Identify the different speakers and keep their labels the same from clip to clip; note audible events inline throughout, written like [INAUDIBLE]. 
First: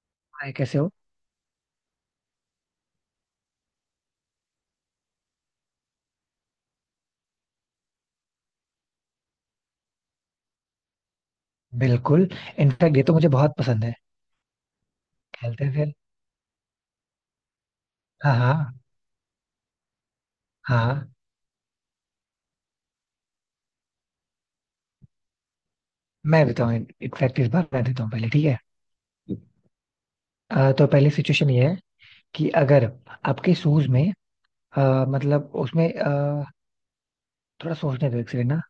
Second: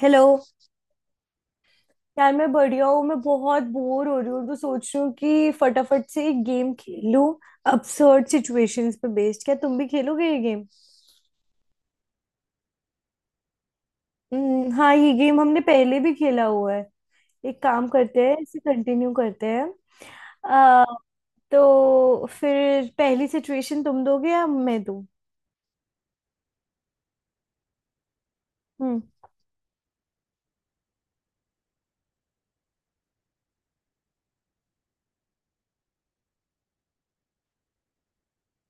Speaker 1: Hello.
Speaker 2: Hi, कैसे हो।
Speaker 1: यार, मैं बढ़िया हूँ। मैं बहुत बोर हो रही हूँ तो सोच रही हूँ कि फटाफट से एक गेम खेल लूँ। absurd सिचुएशंस पे बेस्ड, क्या तुम भी खेलोगे ये गेम?
Speaker 2: बिल्कुल। इनफैक्ट ये तो मुझे बहुत पसंद है।
Speaker 1: हम्म, हाँ, ये गेम हमने
Speaker 2: खेलते हैं फिर।
Speaker 1: पहले भी खेला हुआ है। एक काम करते
Speaker 2: हाँ
Speaker 1: हैं, इसे
Speaker 2: हाँ।
Speaker 1: कंटिन्यू करते हैं।
Speaker 2: हाँ
Speaker 1: आ,
Speaker 2: हाँ।
Speaker 1: तो फिर पहली सिचुएशन तुम दोगे या मैं दूँ?
Speaker 2: मैं देता हूँ, इनफैक्ट इस बार मैं देता हूँ पहले, ठीक है।
Speaker 1: हम्म।
Speaker 2: तो पहली सिचुएशन ये है कि अगर आपके शूज में मतलब उसमें थोड़ा सोचने दो एक सेकंड ना।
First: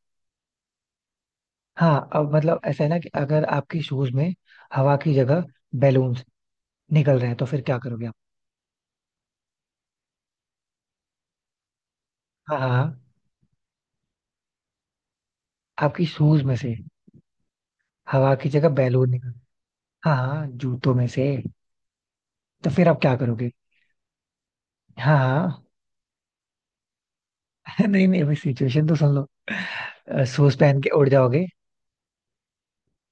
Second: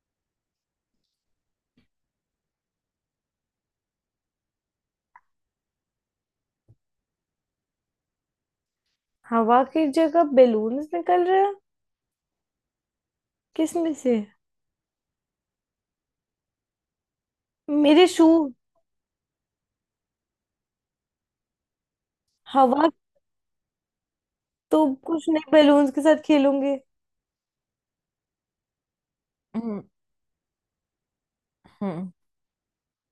Speaker 2: हाँ अब मतलब ऐसा है ना कि अगर आपके शूज में हवा की जगह बैलून्स निकल रहे हैं तो फिर क्या करोगे आप।
Speaker 1: हवा की जगह बेलून्स निकल रहे हैं?
Speaker 2: हाँ हाँ हाँ।
Speaker 1: किसमें से?
Speaker 2: आपकी शूज में से
Speaker 1: मेरे शू?
Speaker 2: हवा की जगह बैलून निकल। हाँ हाँ, जूतों में से। तो
Speaker 1: हवा?
Speaker 2: फिर आप क्या करोगे।
Speaker 1: तो
Speaker 2: हाँ
Speaker 1: कुछ नहीं,
Speaker 2: हाँ।
Speaker 1: बेलून्स के साथ खेलूंगे।
Speaker 2: [LAUGHS] नहीं नहीं, अभी सिचुएशन तो सुन लो।
Speaker 1: हम्म।
Speaker 2: सूज पहन के उड़ जाओगे,
Speaker 1: हम्म।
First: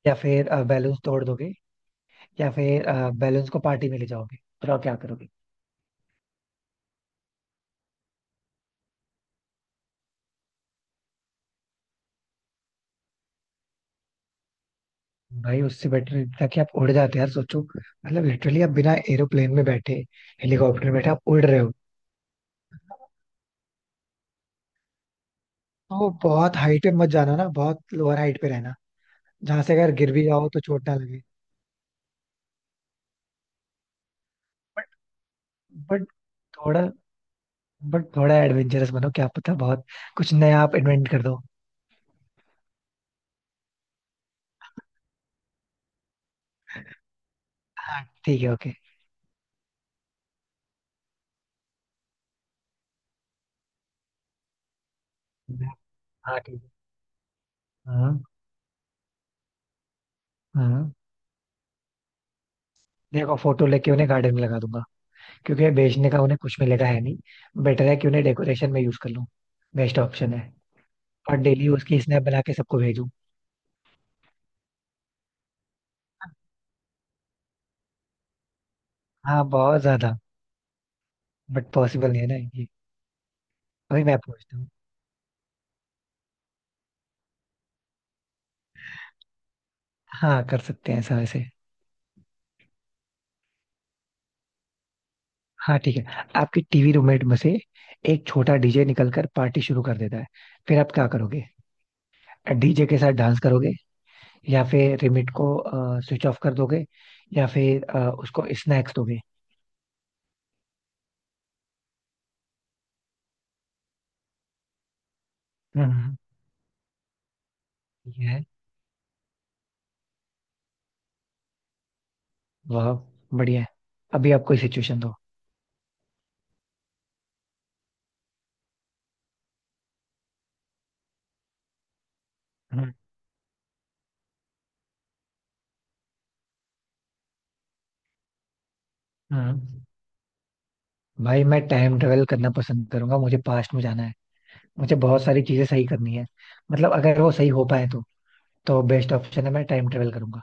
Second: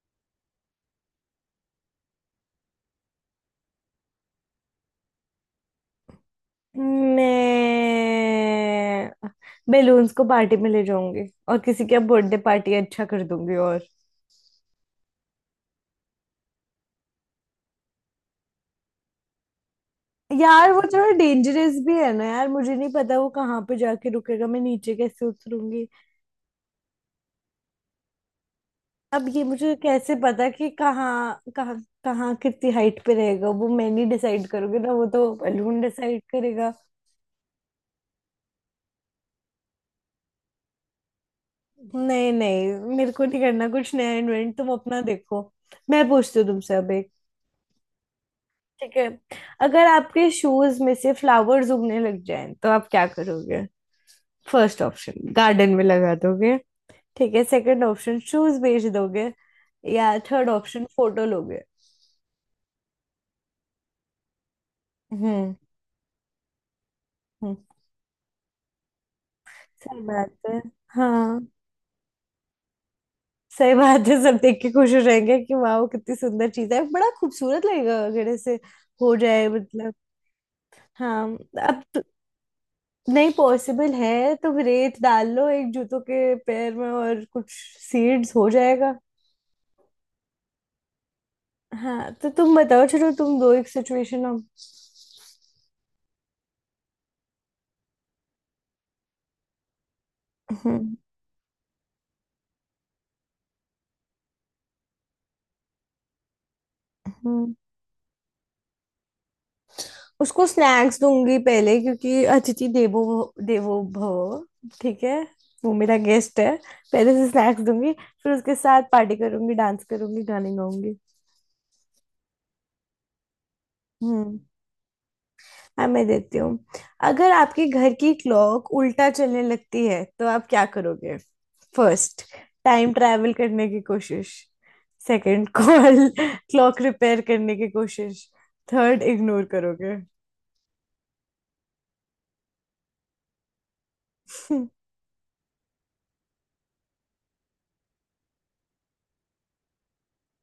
Speaker 2: या फिर बैलून्स तोड़ दोगे, या फिर बैलून्स को पार्टी में ले जाओगे। बताओ क्या करोगे।
Speaker 1: मैं बेलून्स को पार्टी में ले जाऊंगी और किसी के बर्थडे पार्टी अच्छा कर दूंगी, और।
Speaker 2: भाई उससे बेटर ये था कि आप उड़ जाते यार। सोचो मतलब लिटरली आप बिना एरोप्लेन में बैठे
Speaker 1: यार, वो
Speaker 2: हेलीकॉप्टर में
Speaker 1: थोड़ा
Speaker 2: बैठे आप उड़ रहे हो।
Speaker 1: डेंजरस भी है ना। यार, मुझे नहीं पता वो कहाँ पे जाके रुकेगा। मैं नीचे कैसे उतरूंगी?
Speaker 2: तो बहुत हाइट पे मत जाना ना, बहुत लोअर हाइट पे रहना
Speaker 1: अब ये
Speaker 2: जहां से
Speaker 1: मुझे
Speaker 2: अगर गिर
Speaker 1: कैसे
Speaker 2: भी
Speaker 1: पता
Speaker 2: जाओ तो
Speaker 1: कि
Speaker 2: चोट ना लगे।
Speaker 1: कहाँ कहाँ। कहाँ कितनी हाइट पे रहेगा वो, मैं नहीं डिसाइड करूंगी
Speaker 2: बट
Speaker 1: ना, वो तो बलून
Speaker 2: बट
Speaker 1: डिसाइड करेगा।
Speaker 2: थोड़ा बट थोड़ा एडवेंचरस बनो, क्या पता बहुत कुछ नया आप इन्वेंट कर दो।
Speaker 1: नहीं नहीं, मेरे को नहीं करना कुछ नया इन्वेंट, तुम अपना देखो। मैं पूछती हूँ तुमसे अब।
Speaker 2: हाँ ठीक है, ओके।
Speaker 1: ठीक है। अगर आपके शूज में से फ्लावर्स उगने लग जाएं तो आप क्या करोगे? फर्स्ट ऑप्शन, गार्डन में लगा
Speaker 2: हाँ
Speaker 1: दोगे।
Speaker 2: ठीक है।
Speaker 1: ठीक है, सेकंड ऑप्शन,
Speaker 2: हाँ
Speaker 1: शूज बेच दोगे। या थर्ड ऑप्शन,
Speaker 2: हाँ।
Speaker 1: फोटो लोगे।
Speaker 2: देखो फोटो लेके उन्हें गार्डन में लगा दूंगा,
Speaker 1: हम्म।
Speaker 2: क्योंकि बेचने का उन्हें कुछ मिलेगा है नहीं।
Speaker 1: हम्म।
Speaker 2: बेटर है कि उन्हें डेकोरेशन में यूज कर लूं, बेस्ट
Speaker 1: सही
Speaker 2: ऑप्शन
Speaker 1: बात
Speaker 2: है।
Speaker 1: है।
Speaker 2: और
Speaker 1: हाँ।
Speaker 2: डेली उसकी स्नैप बना के सबको भेजूं।
Speaker 1: सही बात है, सब देख के खुश हो जाएंगे कि वाह, कितनी सुंदर चीज है, बड़ा खूबसूरत लगेगा अगर ऐसे हो
Speaker 2: हाँ
Speaker 1: जाए,
Speaker 2: बहुत
Speaker 1: मतलब।
Speaker 2: ज्यादा।
Speaker 1: हाँ।
Speaker 2: बट
Speaker 1: अब तो।
Speaker 2: पॉसिबल नहीं है ना ये।
Speaker 1: नहीं, पॉसिबल
Speaker 2: अभी मैं
Speaker 1: है तो
Speaker 2: पूछता हूँ।
Speaker 1: रेत डाल लो एक जूतों के पैर में और कुछ सीड्स हो जाएगा।
Speaker 2: हाँ कर सकते हैं ऐसा वैसे।
Speaker 1: हाँ, तो तुम बताओ, चलो तुम दो एक सिचुएशन अब।
Speaker 2: हाँ ठीक है, आपकी टीवी रूममेट में से एक छोटा डीजे निकलकर पार्टी शुरू कर देता है। फिर आप
Speaker 1: हम्म।
Speaker 2: क्या करोगे। डीजे के साथ डांस करोगे, या फिर रिमिट को स्विच ऑफ कर दोगे, या
Speaker 1: हम्म।
Speaker 2: फिर उसको स्नैक्स दोगे।
Speaker 1: उसको स्नैक्स दूंगी पहले, क्योंकि अतिथि देवो देवो भव। ठीक है। वो मेरा
Speaker 2: हम्म।
Speaker 1: गेस्ट है। पहले से स्नैक्स दूंगी। फिर उसके साथ पार्टी करूंगी, डांस करूंगी, गाने गाऊंगी।
Speaker 2: वाह, बढ़िया है। अभी
Speaker 1: हम्म।
Speaker 2: आप कोई सिचुएशन दो।
Speaker 1: हाँ, मैं देती हूँ। अगर आपके घर की क्लॉक उल्टा चलने लगती है तो आप क्या करोगे? First, time
Speaker 2: hmm.
Speaker 1: ट्रैवल करने की कोशिश। सेकंड, कॉल क्लॉक रिपेयर करने की कोशिश। Third, ignore
Speaker 2: hmm.
Speaker 1: करोगे।
Speaker 2: भाई मैं टाइम ट्रेवल करना पसंद करूंगा, मुझे पास्ट में जाना है।
Speaker 1: [LAUGHS]
Speaker 2: मुझे बहुत सारी चीजें सही करनी है, मतलब अगर वो सही हो पाए तो। तो बेस्ट ऑप्शन है मैं टाइम ट्रेवल करूंगा।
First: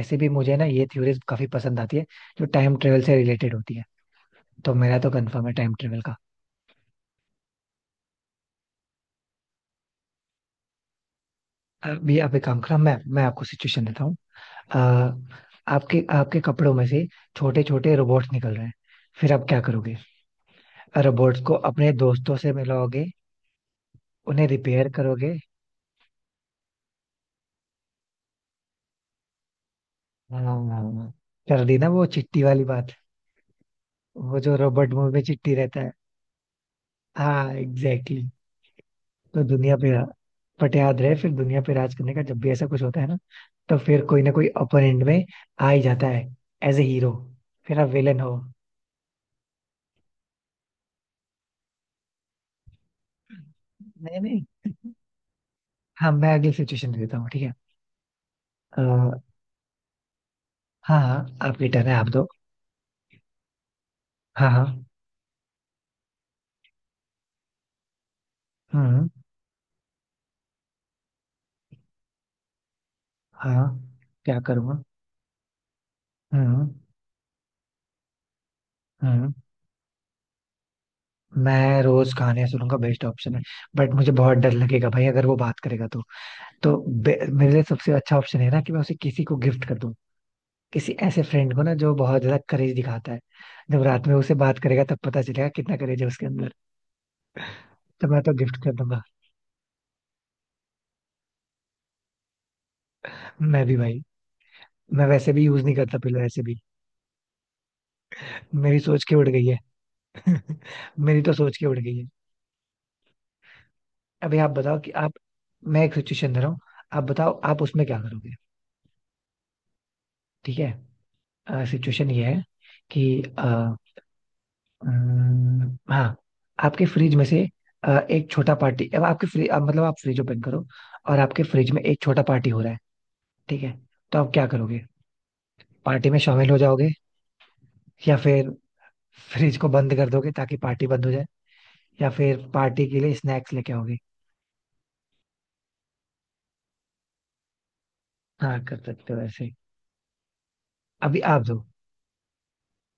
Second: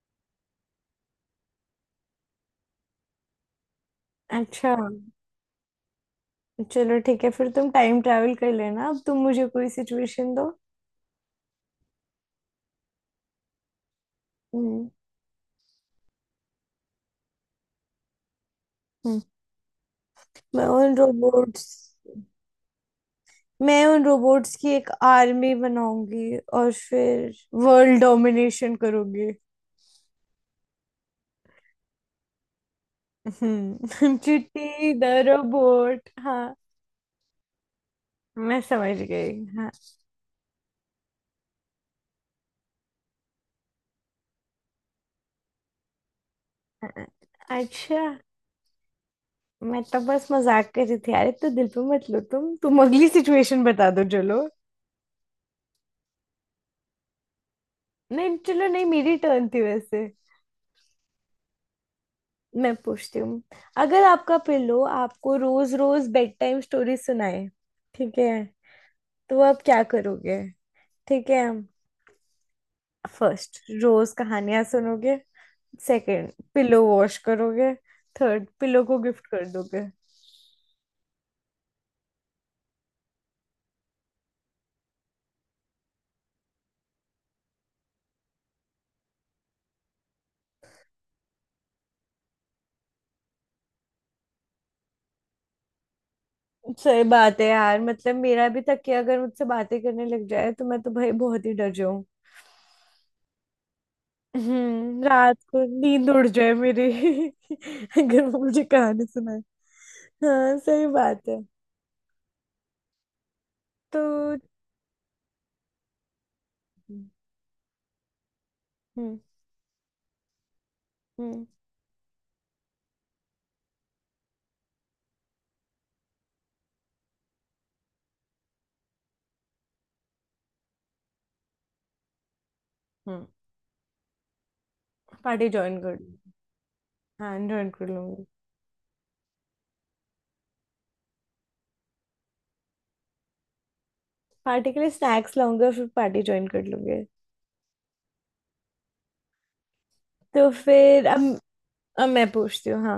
Speaker 2: ऐसे भी मुझे ना ये थ्योरीज काफी पसंद आती है जो टाइम ट्रेवल से रिलेटेड होती है। तो
Speaker 1: अच्छा,
Speaker 2: मेरा तो कंफर्म है टाइम ट्रेवल का।
Speaker 1: चलो ठीक है फिर तुम टाइम ट्रैवल कर लेना, अब तुम मुझे कोई सिचुएशन दो।
Speaker 2: अभी आप एक काम करो, मैं आपको सिचुएशन देता हूँ। अ,
Speaker 1: हम्म।
Speaker 2: आपके आपके कपड़ों में से छोटे छोटे रोबोट्स निकल रहे हैं।
Speaker 1: हम्म।
Speaker 2: फिर आप क्या करोगे।
Speaker 1: मैं उन
Speaker 2: रोबोट्स को
Speaker 1: रोबोट्स
Speaker 2: अपने दोस्तों से मिलाओगे,
Speaker 1: मैं उन
Speaker 2: उन्हें
Speaker 1: रोबोट्स की एक
Speaker 2: रिपेयर करोगे।
Speaker 1: आर्मी बनाऊंगी और फिर वर्ल्ड डोमिनेशन करूंगी।
Speaker 2: हाँ, कर दी ना वो चिट्टी वाली बात।
Speaker 1: हम्म। [LAUGHS]
Speaker 2: वो जो रोबोट
Speaker 1: चिट्टी द
Speaker 2: मूवी में चिट्टी रहता है।
Speaker 1: रोबोट। हाँ,
Speaker 2: हाँ एग्जैक्टली, exactly.
Speaker 1: मैं समझ
Speaker 2: तो
Speaker 1: गई। हाँ,
Speaker 2: दुनिया पे, बट याद रहे फिर दुनिया पे राज करने का जब भी ऐसा कुछ होता है ना, तो फिर कोई ना कोई अपर एंड में आ ही जाता है एज ए
Speaker 1: हाँ, हाँ।
Speaker 2: हीरो। फिर आप
Speaker 1: अच्छा।
Speaker 2: विलन हो।
Speaker 1: मैं तो बस मजाक कर रही थी। अरे तो दिल पे मत लो, तुम अगली सिचुएशन बता दो,
Speaker 2: नहीं
Speaker 1: चलो।
Speaker 2: नहीं। हाँ मैं अगली सिचुएशन दे देता हूँ ठीक है।
Speaker 1: नहीं, चलो
Speaker 2: अ,
Speaker 1: नहीं, मेरी टर्न थी वैसे।
Speaker 2: हाँ हाँ, आपकी टर्न है, आप दो।
Speaker 1: मैं पूछती हूँ। अगर आपका
Speaker 2: हाँ हाँ।
Speaker 1: पिल्लो आपको रोज रोज बेड टाइम स्टोरी सुनाए, ठीक है,
Speaker 2: हम्म।
Speaker 1: तो आप क्या करोगे? ठीक है। फर्स्ट,
Speaker 2: हाँ,
Speaker 1: रोज
Speaker 2: क्या
Speaker 1: कहानियां
Speaker 2: करूँगा।
Speaker 1: सुनोगे। Second,
Speaker 2: hmm.
Speaker 1: पिलो वॉश करोगे। थर्ड, पिलो को गिफ्ट
Speaker 2: हम्म।
Speaker 1: कर दोगे।
Speaker 2: मैं रोज खाने सुनूंगा, बेस्ट ऑप्शन है। बट मुझे बहुत डर लगेगा भाई, अगर वो बात करेगा तो। तो मेरे लिए सबसे अच्छा ऑप्शन है ना कि मैं उसे किसी को गिफ्ट कर दूं। किसी ऐसे फ्रेंड को ना जो बहुत ज्यादा करेज दिखाता है, जब रात में उसे बात करेगा तब पता चलेगा कितना करेज है उसके अंदर।
Speaker 1: सही बात है यार,
Speaker 2: तो
Speaker 1: मतलब
Speaker 2: मैं तो
Speaker 1: मेरा
Speaker 2: गिफ्ट
Speaker 1: भी
Speaker 2: कर
Speaker 1: तकिया
Speaker 2: दूंगा।
Speaker 1: अगर मुझसे बातें करने लग जाए तो मैं तो भाई बहुत ही डर जाऊं।
Speaker 2: मैं भी भाई। मैं वैसे
Speaker 1: रात
Speaker 2: भी
Speaker 1: को
Speaker 2: यूज नहीं करता
Speaker 1: नींद
Speaker 2: पिलो
Speaker 1: उड़
Speaker 2: ऐसे
Speaker 1: जाए
Speaker 2: भी।
Speaker 1: मेरी। [LAUGHS] अगर वो मुझे
Speaker 2: मेरी सोच
Speaker 1: कहानी
Speaker 2: के उड़
Speaker 1: सुनाए।
Speaker 2: गई है।
Speaker 1: हाँ, सही बात
Speaker 2: मेरी तो
Speaker 1: है।
Speaker 2: सोच के उड़ गई है।
Speaker 1: तो।
Speaker 2: अभी आप बताओ कि आप, मैं एक सिचुएशन दे रहा हूँ। आप
Speaker 1: हम्म,
Speaker 2: बताओ आप उसमें क्या करोगे, ठीक है।
Speaker 1: हम्म,
Speaker 2: सिचुएशन ये है कि हाँ, आपके फ्रिज में से एक छोटा पार्टी, अब आपके फ्रिज, अब मतलब आप फ्रिज ओपन करो और आपके फ्रिज में एक छोटा पार्टी हो रहा है,
Speaker 1: हम्म।
Speaker 2: ठीक है। तो आप क्या करोगे।
Speaker 1: पार्टी ज्वाइन कर।
Speaker 2: पार्टी में शामिल हो जाओगे,
Speaker 1: हाँ, ज्वाइन कर
Speaker 2: या
Speaker 1: लूंगी।
Speaker 2: फिर फ्रिज को बंद कर दोगे ताकि पार्टी बंद हो जाए, या फिर पार्टी के लिए स्नैक्स लेके आओगे।
Speaker 1: पार्टी के लिए स्नैक्स लाऊंगा फिर पार्टी ज्वाइन कर लूंगी।
Speaker 2: हाँ कर सकते हो ऐसे।
Speaker 1: तो फिर
Speaker 2: अभी
Speaker 1: अब।
Speaker 2: आप दो।
Speaker 1: अब मैं पूछती हूँ, हाँ।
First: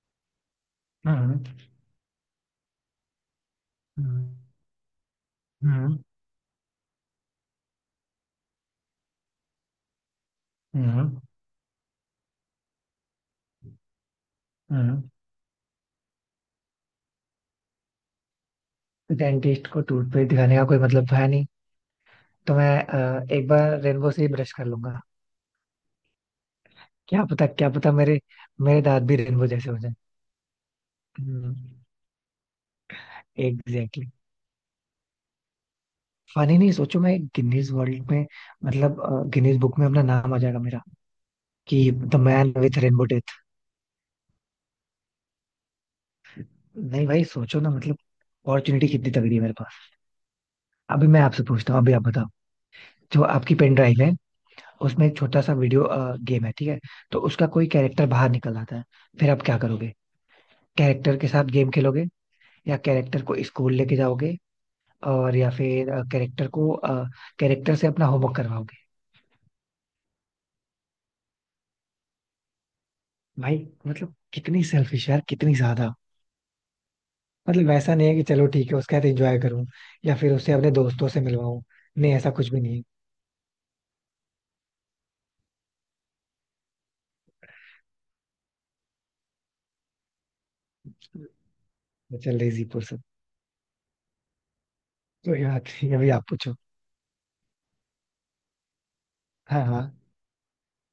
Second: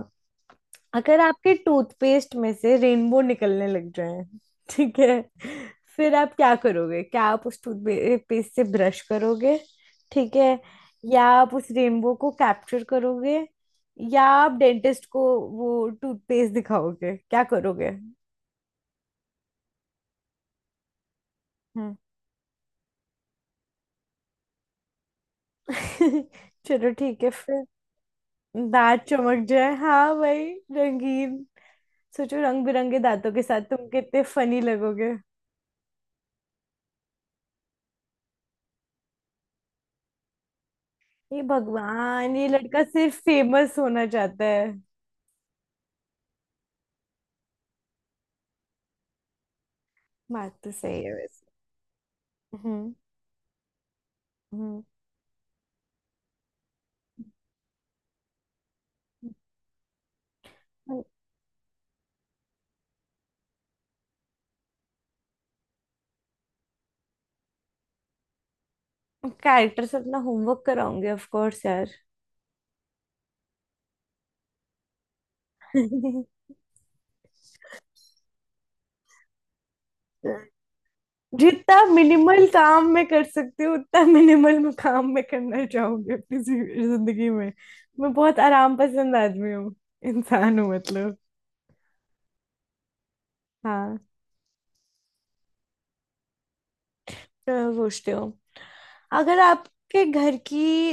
Speaker 1: अगर
Speaker 2: हम्म।
Speaker 1: आपके टूथपेस्ट में से रेनबो निकलने लग जाए,
Speaker 2: हम्म।
Speaker 1: ठीक है,
Speaker 2: हम्म।
Speaker 1: फिर आप क्या करोगे? क्या आप उस टूथपेस्ट से ब्रश करोगे? ठीक है।
Speaker 2: हम्म।
Speaker 1: या आप उस रेनबो को कैप्चर करोगे? या आप
Speaker 2: हम्म।
Speaker 1: डेंटिस्ट को वो टूथपेस्ट दिखाओगे? क्या करोगे?
Speaker 2: डेंटिस्ट को टूथपेस्ट दिखाने का कोई मतलब तो है नहीं।
Speaker 1: हम्म।
Speaker 2: तो मैं एक बार रेनबो से ही ब्रश कर लूंगा।
Speaker 1: [LAUGHS] चलो ठीक
Speaker 2: क्या
Speaker 1: है
Speaker 2: पता,
Speaker 1: फिर।
Speaker 2: क्या पता मेरे मेरे
Speaker 1: दांत
Speaker 2: दांत भी
Speaker 1: चमक
Speaker 2: रेनबो जैसे
Speaker 1: जाए,
Speaker 2: हो जाए।
Speaker 1: हाँ भाई, रंगीन। सोचो, रंग बिरंगे दांतों के साथ तुम
Speaker 2: एग्जैक्टली।
Speaker 1: कितने फनी लगोगे।
Speaker 2: फनी नहीं, सोचो मैं गिनीज वर्ल्ड में, मतलब गिनीज बुक में अपना नाम आ जाएगा मेरा।
Speaker 1: ये
Speaker 2: कि द
Speaker 1: भगवान! ये
Speaker 2: मैन विथ
Speaker 1: लड़का
Speaker 2: रेनबो
Speaker 1: सिर्फ
Speaker 2: टेथ।
Speaker 1: फेमस होना चाहता है।
Speaker 2: नहीं भाई सोचो ना, मतलब अपॉर्चुनिटी कितनी तगड़ी है मेरे पास।
Speaker 1: बात तो सही
Speaker 2: अभी
Speaker 1: है
Speaker 2: मैं आपसे
Speaker 1: वैसे।
Speaker 2: पूछता हूँ, अभी आप बताओ।
Speaker 1: हम्म।
Speaker 2: जो आपकी पेन ड्राइव है,
Speaker 1: हम्म।
Speaker 2: उसमें एक छोटा सा वीडियो गेम है, ठीक है। तो उसका कोई कैरेक्टर बाहर निकल आता है। फिर आप क्या करोगे। कैरेक्टर के साथ गेम खेलोगे, या कैरेक्टर को स्कूल लेके जाओगे, और या फिर कैरेक्टर को, कैरेक्टर से अपना होमवर्क करवाओगे।
Speaker 1: कैरेक्टर्स अपना होमवर्क कराऊंगी, ऑफ कोर्स यार।
Speaker 2: भाई, मतलब कितनी सेल्फिश यार, कितनी ज्यादा।
Speaker 1: [LAUGHS]
Speaker 2: मतलब वैसा नहीं है कि चलो ठीक है उसके साथ एंजॉय करूं, या फिर उसे अपने दोस्तों से मिलवाऊं।
Speaker 1: जितना
Speaker 2: नहीं ऐसा
Speaker 1: मिनिमल
Speaker 2: कुछ भी नहीं
Speaker 1: काम मैं कर सकती हूँ उतना मिनिमल मैं काम मैं करना चाहूंगी अपनी जिंदगी में। मैं बहुत आराम पसंद आदमी हूँ, इंसान हूँ मतलब।
Speaker 2: है। चल रही पर्सन।
Speaker 1: हाँ,
Speaker 2: तो यार ठीक है, अभी आप पूछो।
Speaker 1: तो पूछते हो। अगर
Speaker 2: हाँ हाँ।
Speaker 1: आपके घर की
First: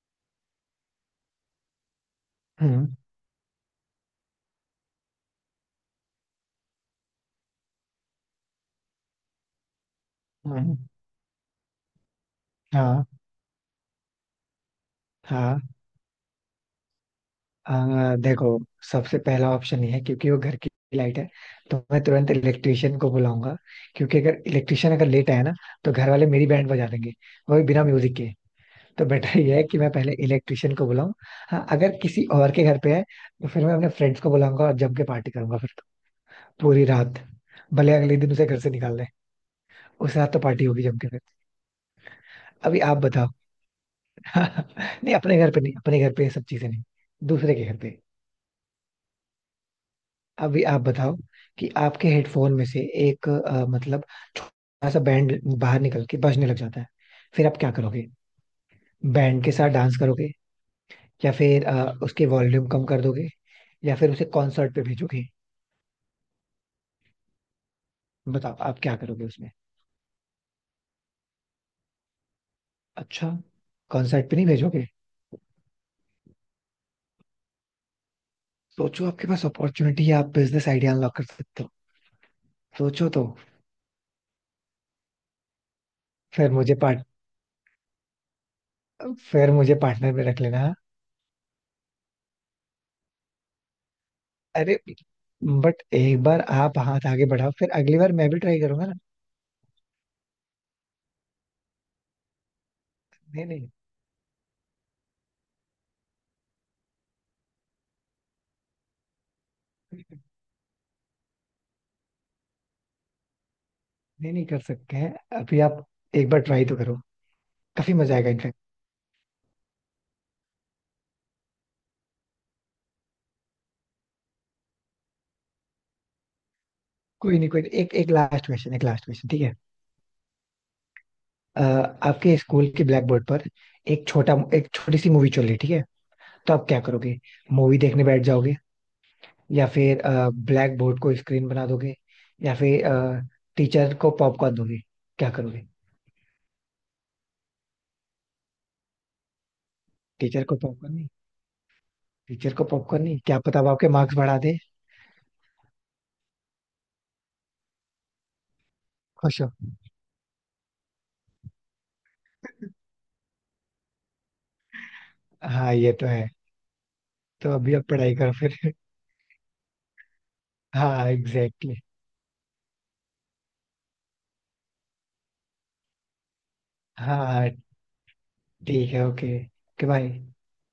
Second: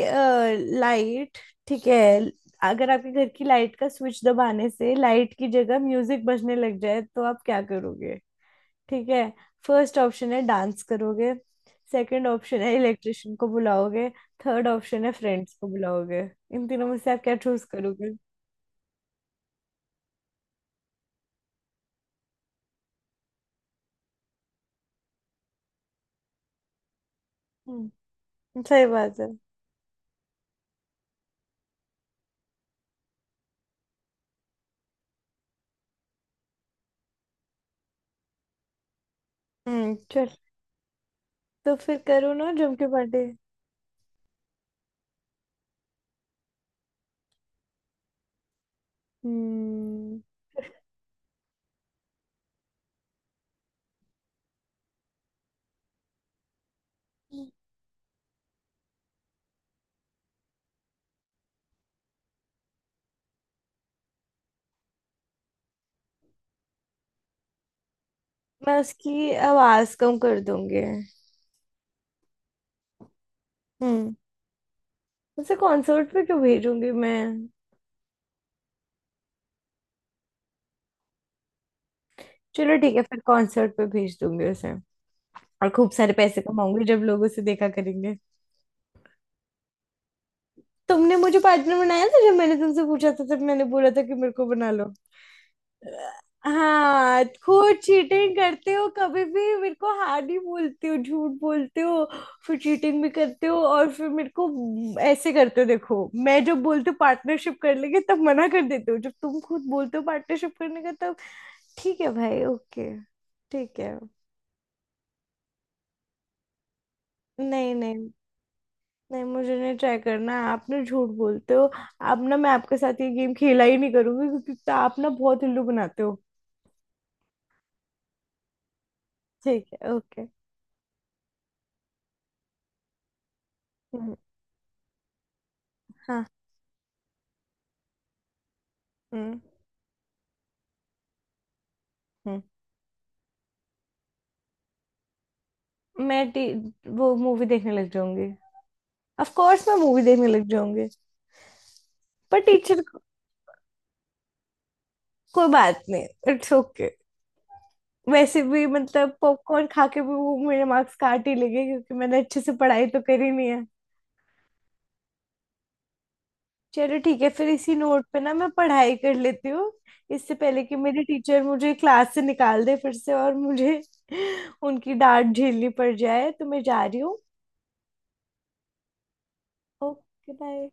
Speaker 1: लाइट। ठीक है।
Speaker 2: हम्म।
Speaker 1: अगर आपके घर की लाइट का स्विच दबाने से लाइट की जगह म्यूजिक बजने लग जाए तो आप क्या करोगे? ठीक है। फर्स्ट ऑप्शन है,
Speaker 2: हम्म।
Speaker 1: डांस करोगे। सेकंड ऑप्शन है,
Speaker 2: हाँ।
Speaker 1: इलेक्ट्रिशियन को बुलाओगे। थर्ड ऑप्शन है, फ्रेंड्स
Speaker 2: हाँ
Speaker 1: को बुलाओगे। इन तीनों में से आप क्या चूज करोगे?
Speaker 2: हाँ, देखो सबसे पहला ऑप्शन ये है क्योंकि वो घर की लाइट है, तो मैं तुरंत इलेक्ट्रिशियन को बुलाऊंगा। क्योंकि अगर इलेक्ट्रिशियन अगर लेट आया ना, तो घर वाले मेरी बैंड बजा देंगे, वो भी बिना
Speaker 1: हम्म।
Speaker 2: म्यूजिक के।
Speaker 1: सही
Speaker 2: तो
Speaker 1: बात है।
Speaker 2: बेटर ये है कि मैं पहले इलेक्ट्रिशियन को बुलाऊं। हाँ अगर किसी और के घर पे है तो फिर मैं अपने फ्रेंड्स को बुलाऊंगा और जम के पार्टी करूंगा फिर तो, पूरी रात। भले अगले दिन उसे घर से निकाल दें,
Speaker 1: हम्म,
Speaker 2: उस
Speaker 1: चल।
Speaker 2: रात तो पार्टी होगी जम के फिर।
Speaker 1: तो फिर करो ना
Speaker 2: अभी
Speaker 1: झुमके
Speaker 2: आप
Speaker 1: पार्टी।
Speaker 2: बताओ। [LAUGHS] नहीं अपने घर पे नहीं, अपने घर पे ये सब चीजें नहीं, दूसरे के घर पे।
Speaker 1: हम्म।
Speaker 2: अभी आप बताओ कि आपके हेडफोन में से एक मतलब छोटा सा बैंड बाहर निकल के बजने लग जाता है। फिर आप क्या करोगे। बैंड के साथ डांस करोगे, या फिर उसके वॉल्यूम कम कर दोगे, या फिर उसे कॉन्सर्ट पे भेजोगे। बताओ
Speaker 1: मैं
Speaker 2: आप क्या करोगे
Speaker 1: उसकी
Speaker 2: उसमें।
Speaker 1: आवाज कम कर दूंगी।
Speaker 2: अच्छा,
Speaker 1: हम्म।
Speaker 2: कॉन्सर्ट पे नहीं भेजोगे।
Speaker 1: उसे कॉन्सर्ट पे क्यों भेजूंगी मैं?
Speaker 2: सोचो आपके पास अपॉर्चुनिटी है, आप बिजनेस आइडिया अनलॉक कर सकते हो।
Speaker 1: चलो ठीक है,
Speaker 2: सोचो
Speaker 1: फिर
Speaker 2: तो।
Speaker 1: कॉन्सर्ट पे भेज दूंगी उसे, और खूब सारे पैसे
Speaker 2: फिर मुझे
Speaker 1: कमाऊंगी जब
Speaker 2: पार्ट
Speaker 1: लोग उसे देखा करेंगे।
Speaker 2: फिर मुझे पार्टनर में रख लेना।
Speaker 1: तुमने मुझे पार्टनर बनाया था? जब मैंने तुमसे पूछा था तब मैंने बोला था कि मेरे को बना
Speaker 2: अरे,
Speaker 1: लो।
Speaker 2: बट एक बार आप हाथ
Speaker 1: हाँ,
Speaker 2: आगे बढ़ाओ फिर
Speaker 1: खुद
Speaker 2: अगली बार मैं
Speaker 1: चीटिंग
Speaker 2: भी ट्राई
Speaker 1: करते हो,
Speaker 2: करूंगा ना।
Speaker 1: कभी भी मेरे को हाँ नहीं बोलते हो, झूठ बोलते हो। फिर चीटिंग भी
Speaker 2: नहीं
Speaker 1: करते हो,
Speaker 2: नहीं।
Speaker 1: और फिर मेरे को ऐसे करते हो। देखो, मैं जब बोलती हूँ पार्टनरशिप कर लेंगे तब मना कर देते हो, जब तुम खुद बोलते हो पार्टनरशिप करने का तब। ठीक है भाई, ओके। ठीक है।
Speaker 2: नहीं नहीं, कर सकते हैं। अभी आप एक बार ट्राई तो करो,
Speaker 1: नहीं।
Speaker 2: काफी
Speaker 1: नहीं
Speaker 2: मजा आएगा इनफैक्ट।
Speaker 1: नहीं मुझे नहीं ट्राई करना है, आप ना झूठ बोलते हो। अब ना मैं आपके साथ ये गेम खेला ही नहीं करूंगी, क्योंकि तो आप ना बहुत उल्लू बनाते हो।
Speaker 2: कोई नहीं कोई नहीं, एक, एक लास्ट क्वेश्चन, एक लास्ट क्वेश्चन, ठीक है।
Speaker 1: ठीक है, ओके।
Speaker 2: अ, आपके स्कूल के ब्लैक बोर्ड पर
Speaker 1: हम्म।
Speaker 2: एक छोटी सी मूवी चल रही है, ठीक है।
Speaker 1: हाँ।
Speaker 2: तो आप क्या करोगे। मूवी देखने बैठ जाओगे,
Speaker 1: हम्म।
Speaker 2: या फिर ब्लैक बोर्ड को स्क्रीन बना दोगे,
Speaker 1: हम्म।
Speaker 2: या फिर टीचर को पॉपकॉर्न दोगे। क्या करोगे।
Speaker 1: मैं टी वो मूवी देखने लग जाऊंगी। ऑफ कोर्स मैं मूवी देखने
Speaker 2: टीचर
Speaker 1: लग
Speaker 2: को
Speaker 1: जाऊंगी।
Speaker 2: पॉपकॉर्न नहीं।
Speaker 1: पर
Speaker 2: टीचर को
Speaker 1: टीचर को।
Speaker 2: पॉपकॉर्न नहीं, क्या पता वो आपके मार्क्स बढ़ा दे।
Speaker 1: कोई बात नहीं। It's okay. वैसे भी मतलब
Speaker 2: खुश हो।
Speaker 1: पॉपकॉर्न खा के भी वो मेरे मार्क्स काट ही लेंगे, क्योंकि मैंने अच्छे से पढ़ाई तो करी नहीं है।
Speaker 2: हाँ ये तो है।
Speaker 1: चलो ठीक है, फिर
Speaker 2: तो
Speaker 1: इसी
Speaker 2: अभी आप
Speaker 1: नोट
Speaker 2: पढ़ाई
Speaker 1: पे ना
Speaker 2: करो
Speaker 1: मैं
Speaker 2: फिर।
Speaker 1: पढ़ाई कर लेती हूँ, इससे पहले कि
Speaker 2: [LAUGHS]
Speaker 1: मेरी
Speaker 2: हाँ
Speaker 1: टीचर मुझे
Speaker 2: एग्जैक्टली।
Speaker 1: क्लास से निकाल दे फिर से, और मुझे [LAUGHS] उनकी डांट झेलनी पड़ जाए, तो मैं जा रही हूँ।
Speaker 2: हाँ हाँ, ठीक है, okay okay, bye.
Speaker 1: Okay, bye.